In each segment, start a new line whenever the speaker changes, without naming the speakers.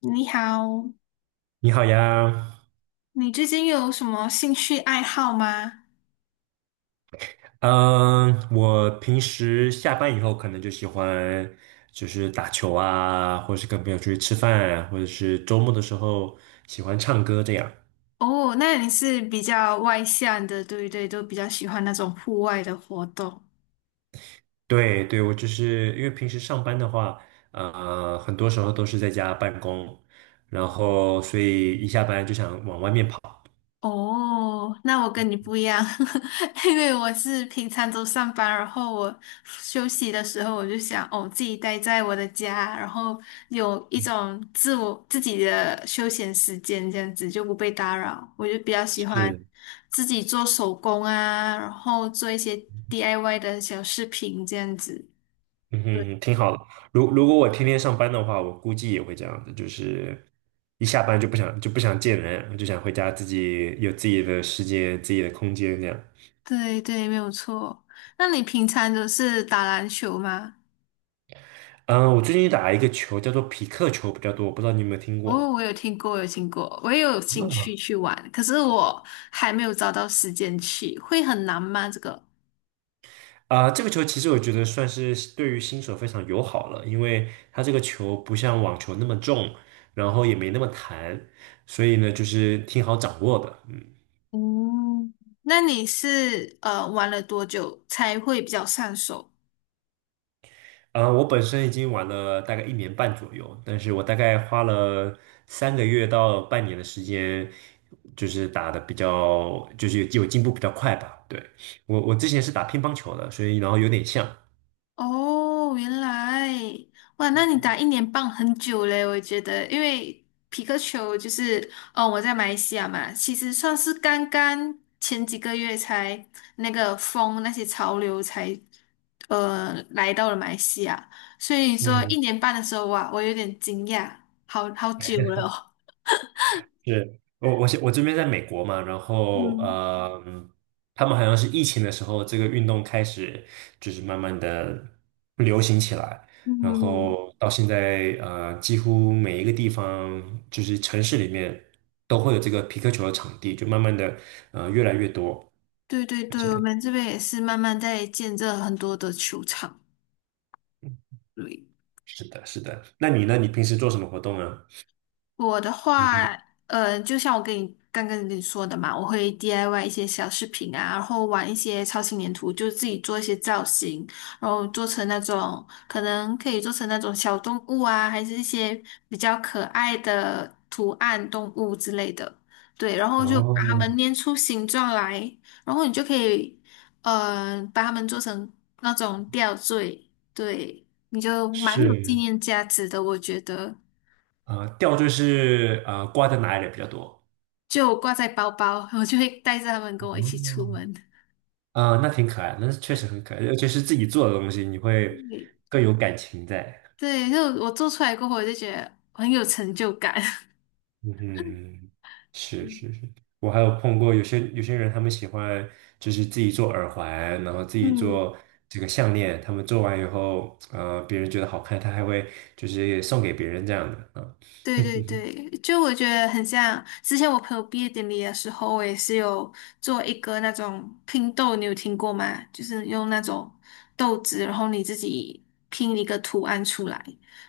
你好，
你好呀，
你最近有什么兴趣爱好吗？
嗯，我平时下班以后可能就喜欢就是打球啊，或者是跟朋友出去吃饭啊，或者是周末的时候喜欢唱歌这样。
哦，那你是比较外向的，对不对？都比较喜欢那种户外的活动。
对对，我就是因为平时上班的话，很多时候都是在家办公，然后所以一下班就想往外面跑。
哦，那我跟你不一样，因为我是平常都上班，然后我休息的时候我就想，哦，自己待在我的家，然后有一种自我自己的休闲时间，这样子就不被打扰。我就比较喜欢
是。
自己做手工啊，然后做一些 DIY 的小饰品这样子。
嗯
对
哼，挺好的。如果我天天上班的话，我估计也会这样子，就是一下班就不想见人，就想回家自己有自己的时间、自己的空间这样。
对对，没有错。那你平常都是打篮球吗？
嗯，我最近打一个球叫做匹克球比较多，我不知道你有没有听过。
哦，我有听过，有听过，我也有兴
嗯，
趣去玩，可是我还没有找到时间去，会很难吗？这个？
这个球其实我觉得算是对于新手非常友好了，因为它这个球不像网球那么重，然后也没那么弹，所以呢，就是挺好掌握的。
嗯，那你是玩了多久才会比较上手？
我本身已经玩了大概1年半左右，但是我大概花了三个月到半年的时间，就是打的比较，就是有进步比较快吧。对，我之前是打乒乓球的，所以然后有点像。
哦，原来，哇，那你打一年半很久嘞，我觉得，因为皮克球就是，哦，我在马来西亚嘛，其实算是刚刚前几个月才那个风那些潮流才，来到了马来西亚，所以说
嗯。
一年半的时候，哇，我有点惊讶，好好久了哦。
是我这边在美国嘛，然后
嗯
他们好像是疫情的时候，这个运动开始就是慢慢的流行起来，然
嗯，
后到现在几乎每一个地方就是城市里面都会有这个皮克球的场地，就慢慢的越来越多
对对
这
对，我
样。
们这边也是慢慢在建设很多的球场。对
是的，是的。那你呢？你平时做什么活动呢？
我的
你
话，就像我刚刚跟你说的嘛，我会 DIY 一些小饰品啊，然后玩一些超轻粘土，就自己做一些造型，然后做成那种可以做成那种小动物啊，还是一些比较可爱的图案动物之类的。对，然后就把
哦，
它们捏出形状来，然后你就可以，把它们做成那种吊坠，对，你就蛮有纪
是
念价值的，我觉得。
啊，吊坠是啊，挂在哪里比较多？
就挂在包包，我就会带着他们跟我一
哦
起出门。
啊、那挺可爱的，那确实很可爱，尤其是自己做的东西，你会更有感情在。
对，就我做出来过后，我就觉得很有成就感。
嗯，是是是，我还有碰过有些人，他们喜欢就是自己做耳环，然后自己
嗯，
做这个项链，他们做完以后，别人觉得好看，他还会就是送给别人这样的啊。
对对对，就我觉得很像之前我朋友毕业典礼的时候，我也是有做一个那种拼豆，你有听过吗？就是用那种豆子，然后你自己拼一个图案出来。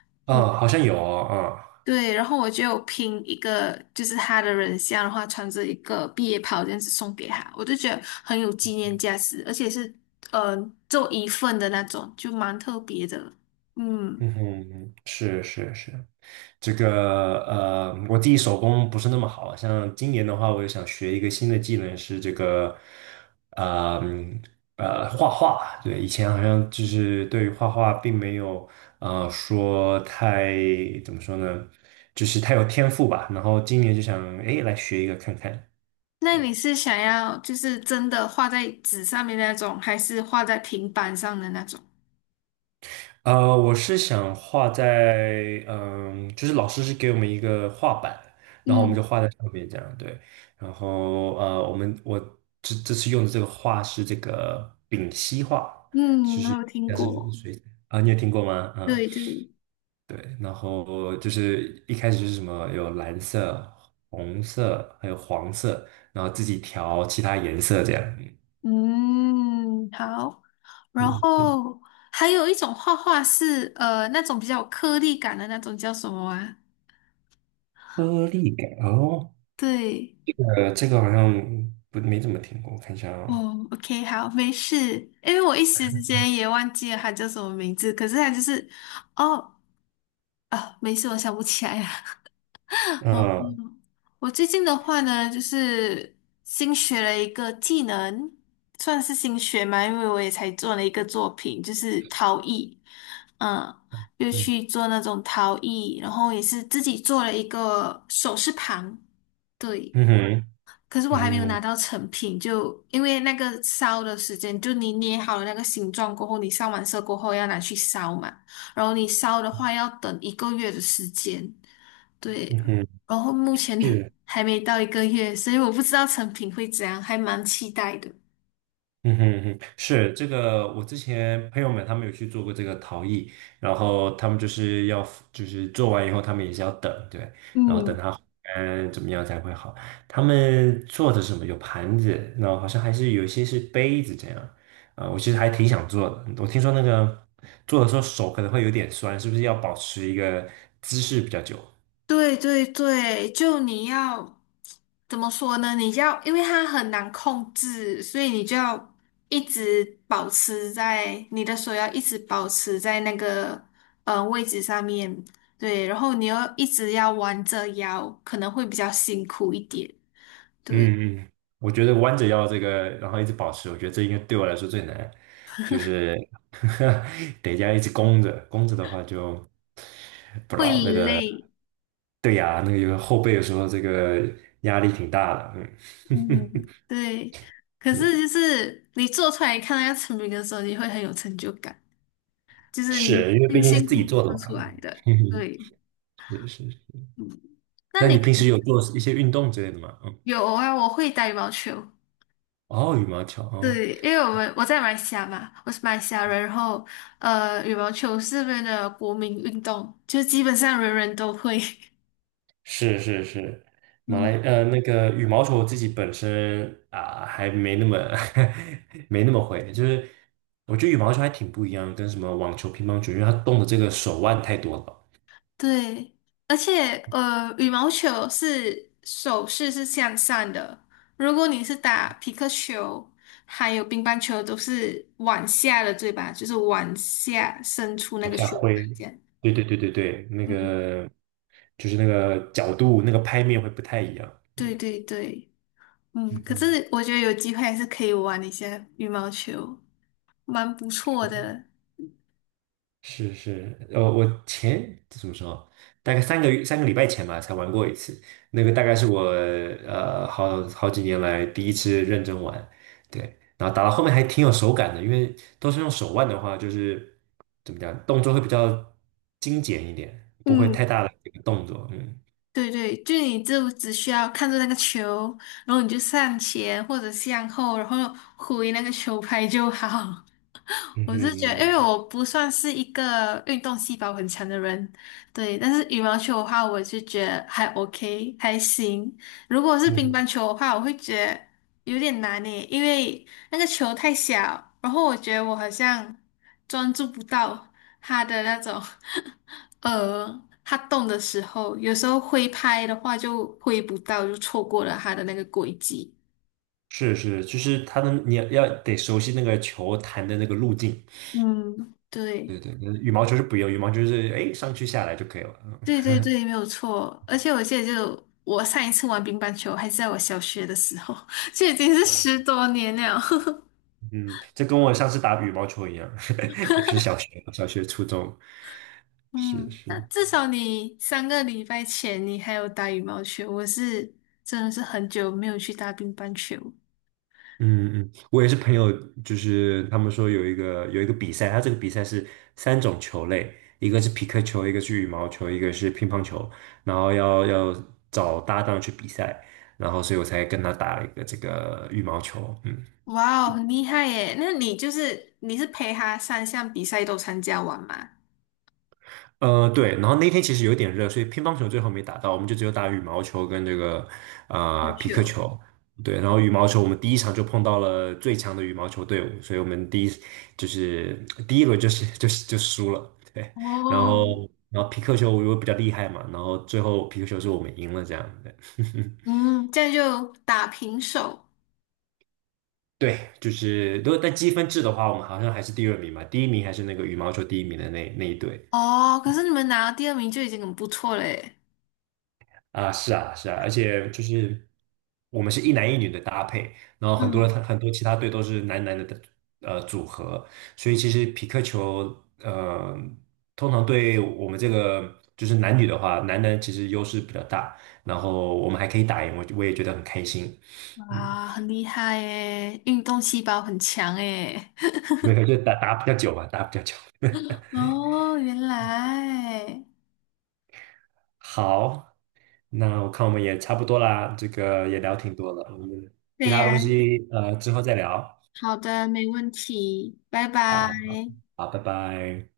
好像有哦啊、
对，然后我就有拼一个，就是他的人像的话，穿着一个毕业袍这样子送给他，我就觉得很有纪念价值，而且是呃做一份的那种，就蛮特别的。嗯，
嗯哼，是是是，这个我自己手工不是那么好，像今年的话，我也想学一个新的技能，是这个呃嗯画画。对，以前好像就是对于画画并没有说太怎么说呢，就是太有天赋吧。然后今年就想哎来学一个看看。
那
对。
你是想要就是真的画在纸上面那种，还是画在平板上的那种？
我是想画在，就是老师是给我们一个画板，然后我们
嗯
就画在上面这样，对。然后我这次用的这个画是这个丙烯画，
嗯，
就
我
是
有听
但是
过。
水啊，你有听过吗？嗯，
对对，
对。然后就是一开始就是什么有蓝色、红色，还有黄色，然后自己调其他颜色这样。
嗯，好。然
嗯，
后还有一种画画是那种比较有颗粒感的那种，叫什么啊？
颗粒感哦。
对，
这个好像不没怎么听过，我看一下啊，
哦，OK，好，没事，因为我一时之间也忘记了他叫什么名字，可是他就是，哦，啊，没事，我想不起来了。哦，
啊，
嗯我最近的话呢，就是新学了一个技能，算是新学嘛，因为我也才做了一个作品，就是陶艺，嗯，又
嗯
去做那种陶艺，然后也是自己做了一个首饰盘，对。
嗯哼，
可是我还没有
嗯
拿到成品，就因为那个烧的时间，就你捏好了那个形状过后，你上完色过后要拿去烧嘛，然后你烧的话要等一个月的时间，对，
嗯哼，
然后目前
是，
还没到一个月，所以我不知道成品会怎样，还蛮期待的。
嗯哼嗯哼，是这个，我之前朋友们他们有去做过这个陶艺，然后他们就是要就是做完以后，他们也是要等，对，然后等
嗯，
它怎么样才会好。他们做的是什么？有盘子，然后好像还是有一些是杯子这样，我其实还挺想做的，我听说那个做的时候手可能会有点酸，是不是要保持一个姿势比较久？
对对对，就你要怎么说呢？你要，因为它很难控制，所以你就要一直保持在你的手要一直保持在那个位置上面，对，然后你又一直要弯着腰，可能会比较辛苦一点，对，
嗯嗯，我觉得弯着腰这个，然后一直保持，我觉得这应该对我来说最难，就是 得这样一直弓着，弓着的话就不知
会
道那个，
累，
对呀，那个有后背的时候这个压力挺大的，
嗯，对。可
嗯，
是就是你做出来看到要成品的时候，你会很有成就感，就 是你
是因为毕
辛
竟是
辛
自己
苦苦
做的
做
嘛，
出来的，
嗯
对。
是是。
嗯那
那
你
你
平
平时有做一些运动之类的吗？嗯，
有啊？我会打羽毛球，
哦，羽毛球，哦，
对，因为我在马来西亚嘛，我是马来西亚人，然后羽毛球是这边的国民运动，就基本上人人都会。
是是是，
嗯，
那个羽毛球我自己本身还没那么 没那么会，就是我觉得羽毛球还挺不一样跟什么网球、乒乓球，因为它动的这个手腕太多了，
对，而且羽毛球是手势是向上的，如果你是打皮克球，还有乒乓球都是往下的，对吧？就是往下伸出那
往
个
下
球
挥，
这样。
对对对对对，那
嗯，
个就是那个角度、那个拍面会不太一样，嗯
对对对。嗯，
嗯
可
嗯。
是我觉得有机会还是可以玩一下羽毛球，蛮不错的。
是是，怎么说，大概三个月、3个礼拜前吧，才玩过一次。那个大概是我好几年来第一次认真玩，对。然后打到后面还挺有手感的，因为都是用手腕的话，就是怎么讲，动作会比较精简一点，不会太
嗯，
大的这个动作。嗯
对对，就你就只需要看着那个球，然后你就上前或者向后，然后挥那个球拍就好。
嗯
我是觉得，因
哼
为我不算是一个运动细胞很强的人，对。但是羽毛球的话，我就觉得还 OK，还行。如果是
嗯
乒
哼
乓球的话，我会觉得有点难诶，因为那个球太小，然后我觉得我好像专注不到它的那种 它动的时候，有时候挥拍的话就挥不到，就错过了它的那个轨迹。
是是，就是它的你要得熟悉那个球弹的那个路径。
嗯，对。
对对，羽毛球是不用，羽毛球是哎上去下来就可以了。
对
嗯
对对，没有错。而且我记得就，我上一次玩乒乓球还是在我小学的时候，就已经是十多年了。
嗯，这跟我上次打羽毛球一样，也是小学、初中，是
嗯，那
是，
至少你三个礼拜前你还有打羽毛球，我是真的是很久没有去打乒乓球。
嗯嗯，我也是朋友，就是他们说有一个比赛，他这个比赛是3种球类，一个是皮克球，一个是羽毛球，一个是乒乓球，然后要找搭档去比赛，然后所以我才跟他打了一个这个羽毛球，嗯。
哇哦，很厉害耶！那你是陪他三项比赛都参加完吗？
对，然后那天其实有点热，所以乒乓球最后没打到，我们就只有打羽毛球跟这个
乒乓
匹克
球。
球。对，然后羽毛球我们第一场就碰到了最强的羽毛球队伍，所以我们就是第一轮就是就输了。对，然
哦，
后然后匹克球我又比较厉害嘛，然后最后匹克球是我们赢了这样。对，
嗯，这样就打平手。
对，就是如果在积分制的话，我们好像还是第二名嘛，第一名还是那个羽毛球第一名的那一队。
哦，可是你们拿到第二名就已经很不错了耶。
啊，是啊，是啊，而且就是我们是一男一女的搭配，然后很多
嗯。
很多其他队都是男男的组合，所以其实匹克球呃通常对我们这个就是男女的话，男男其实优势比较大，然后我们还可以打赢，我也觉得很开心，嗯，
哇，很厉害耶，运动细胞很强耶。
没有就打打比较久吧，打比较久。
哦，原来，
好，那我看我们也差不多啦，这个也聊挺多了，我们其
对
他
呀，
东西之后再聊
好的，没问题，拜拜。
啊，好，拜拜。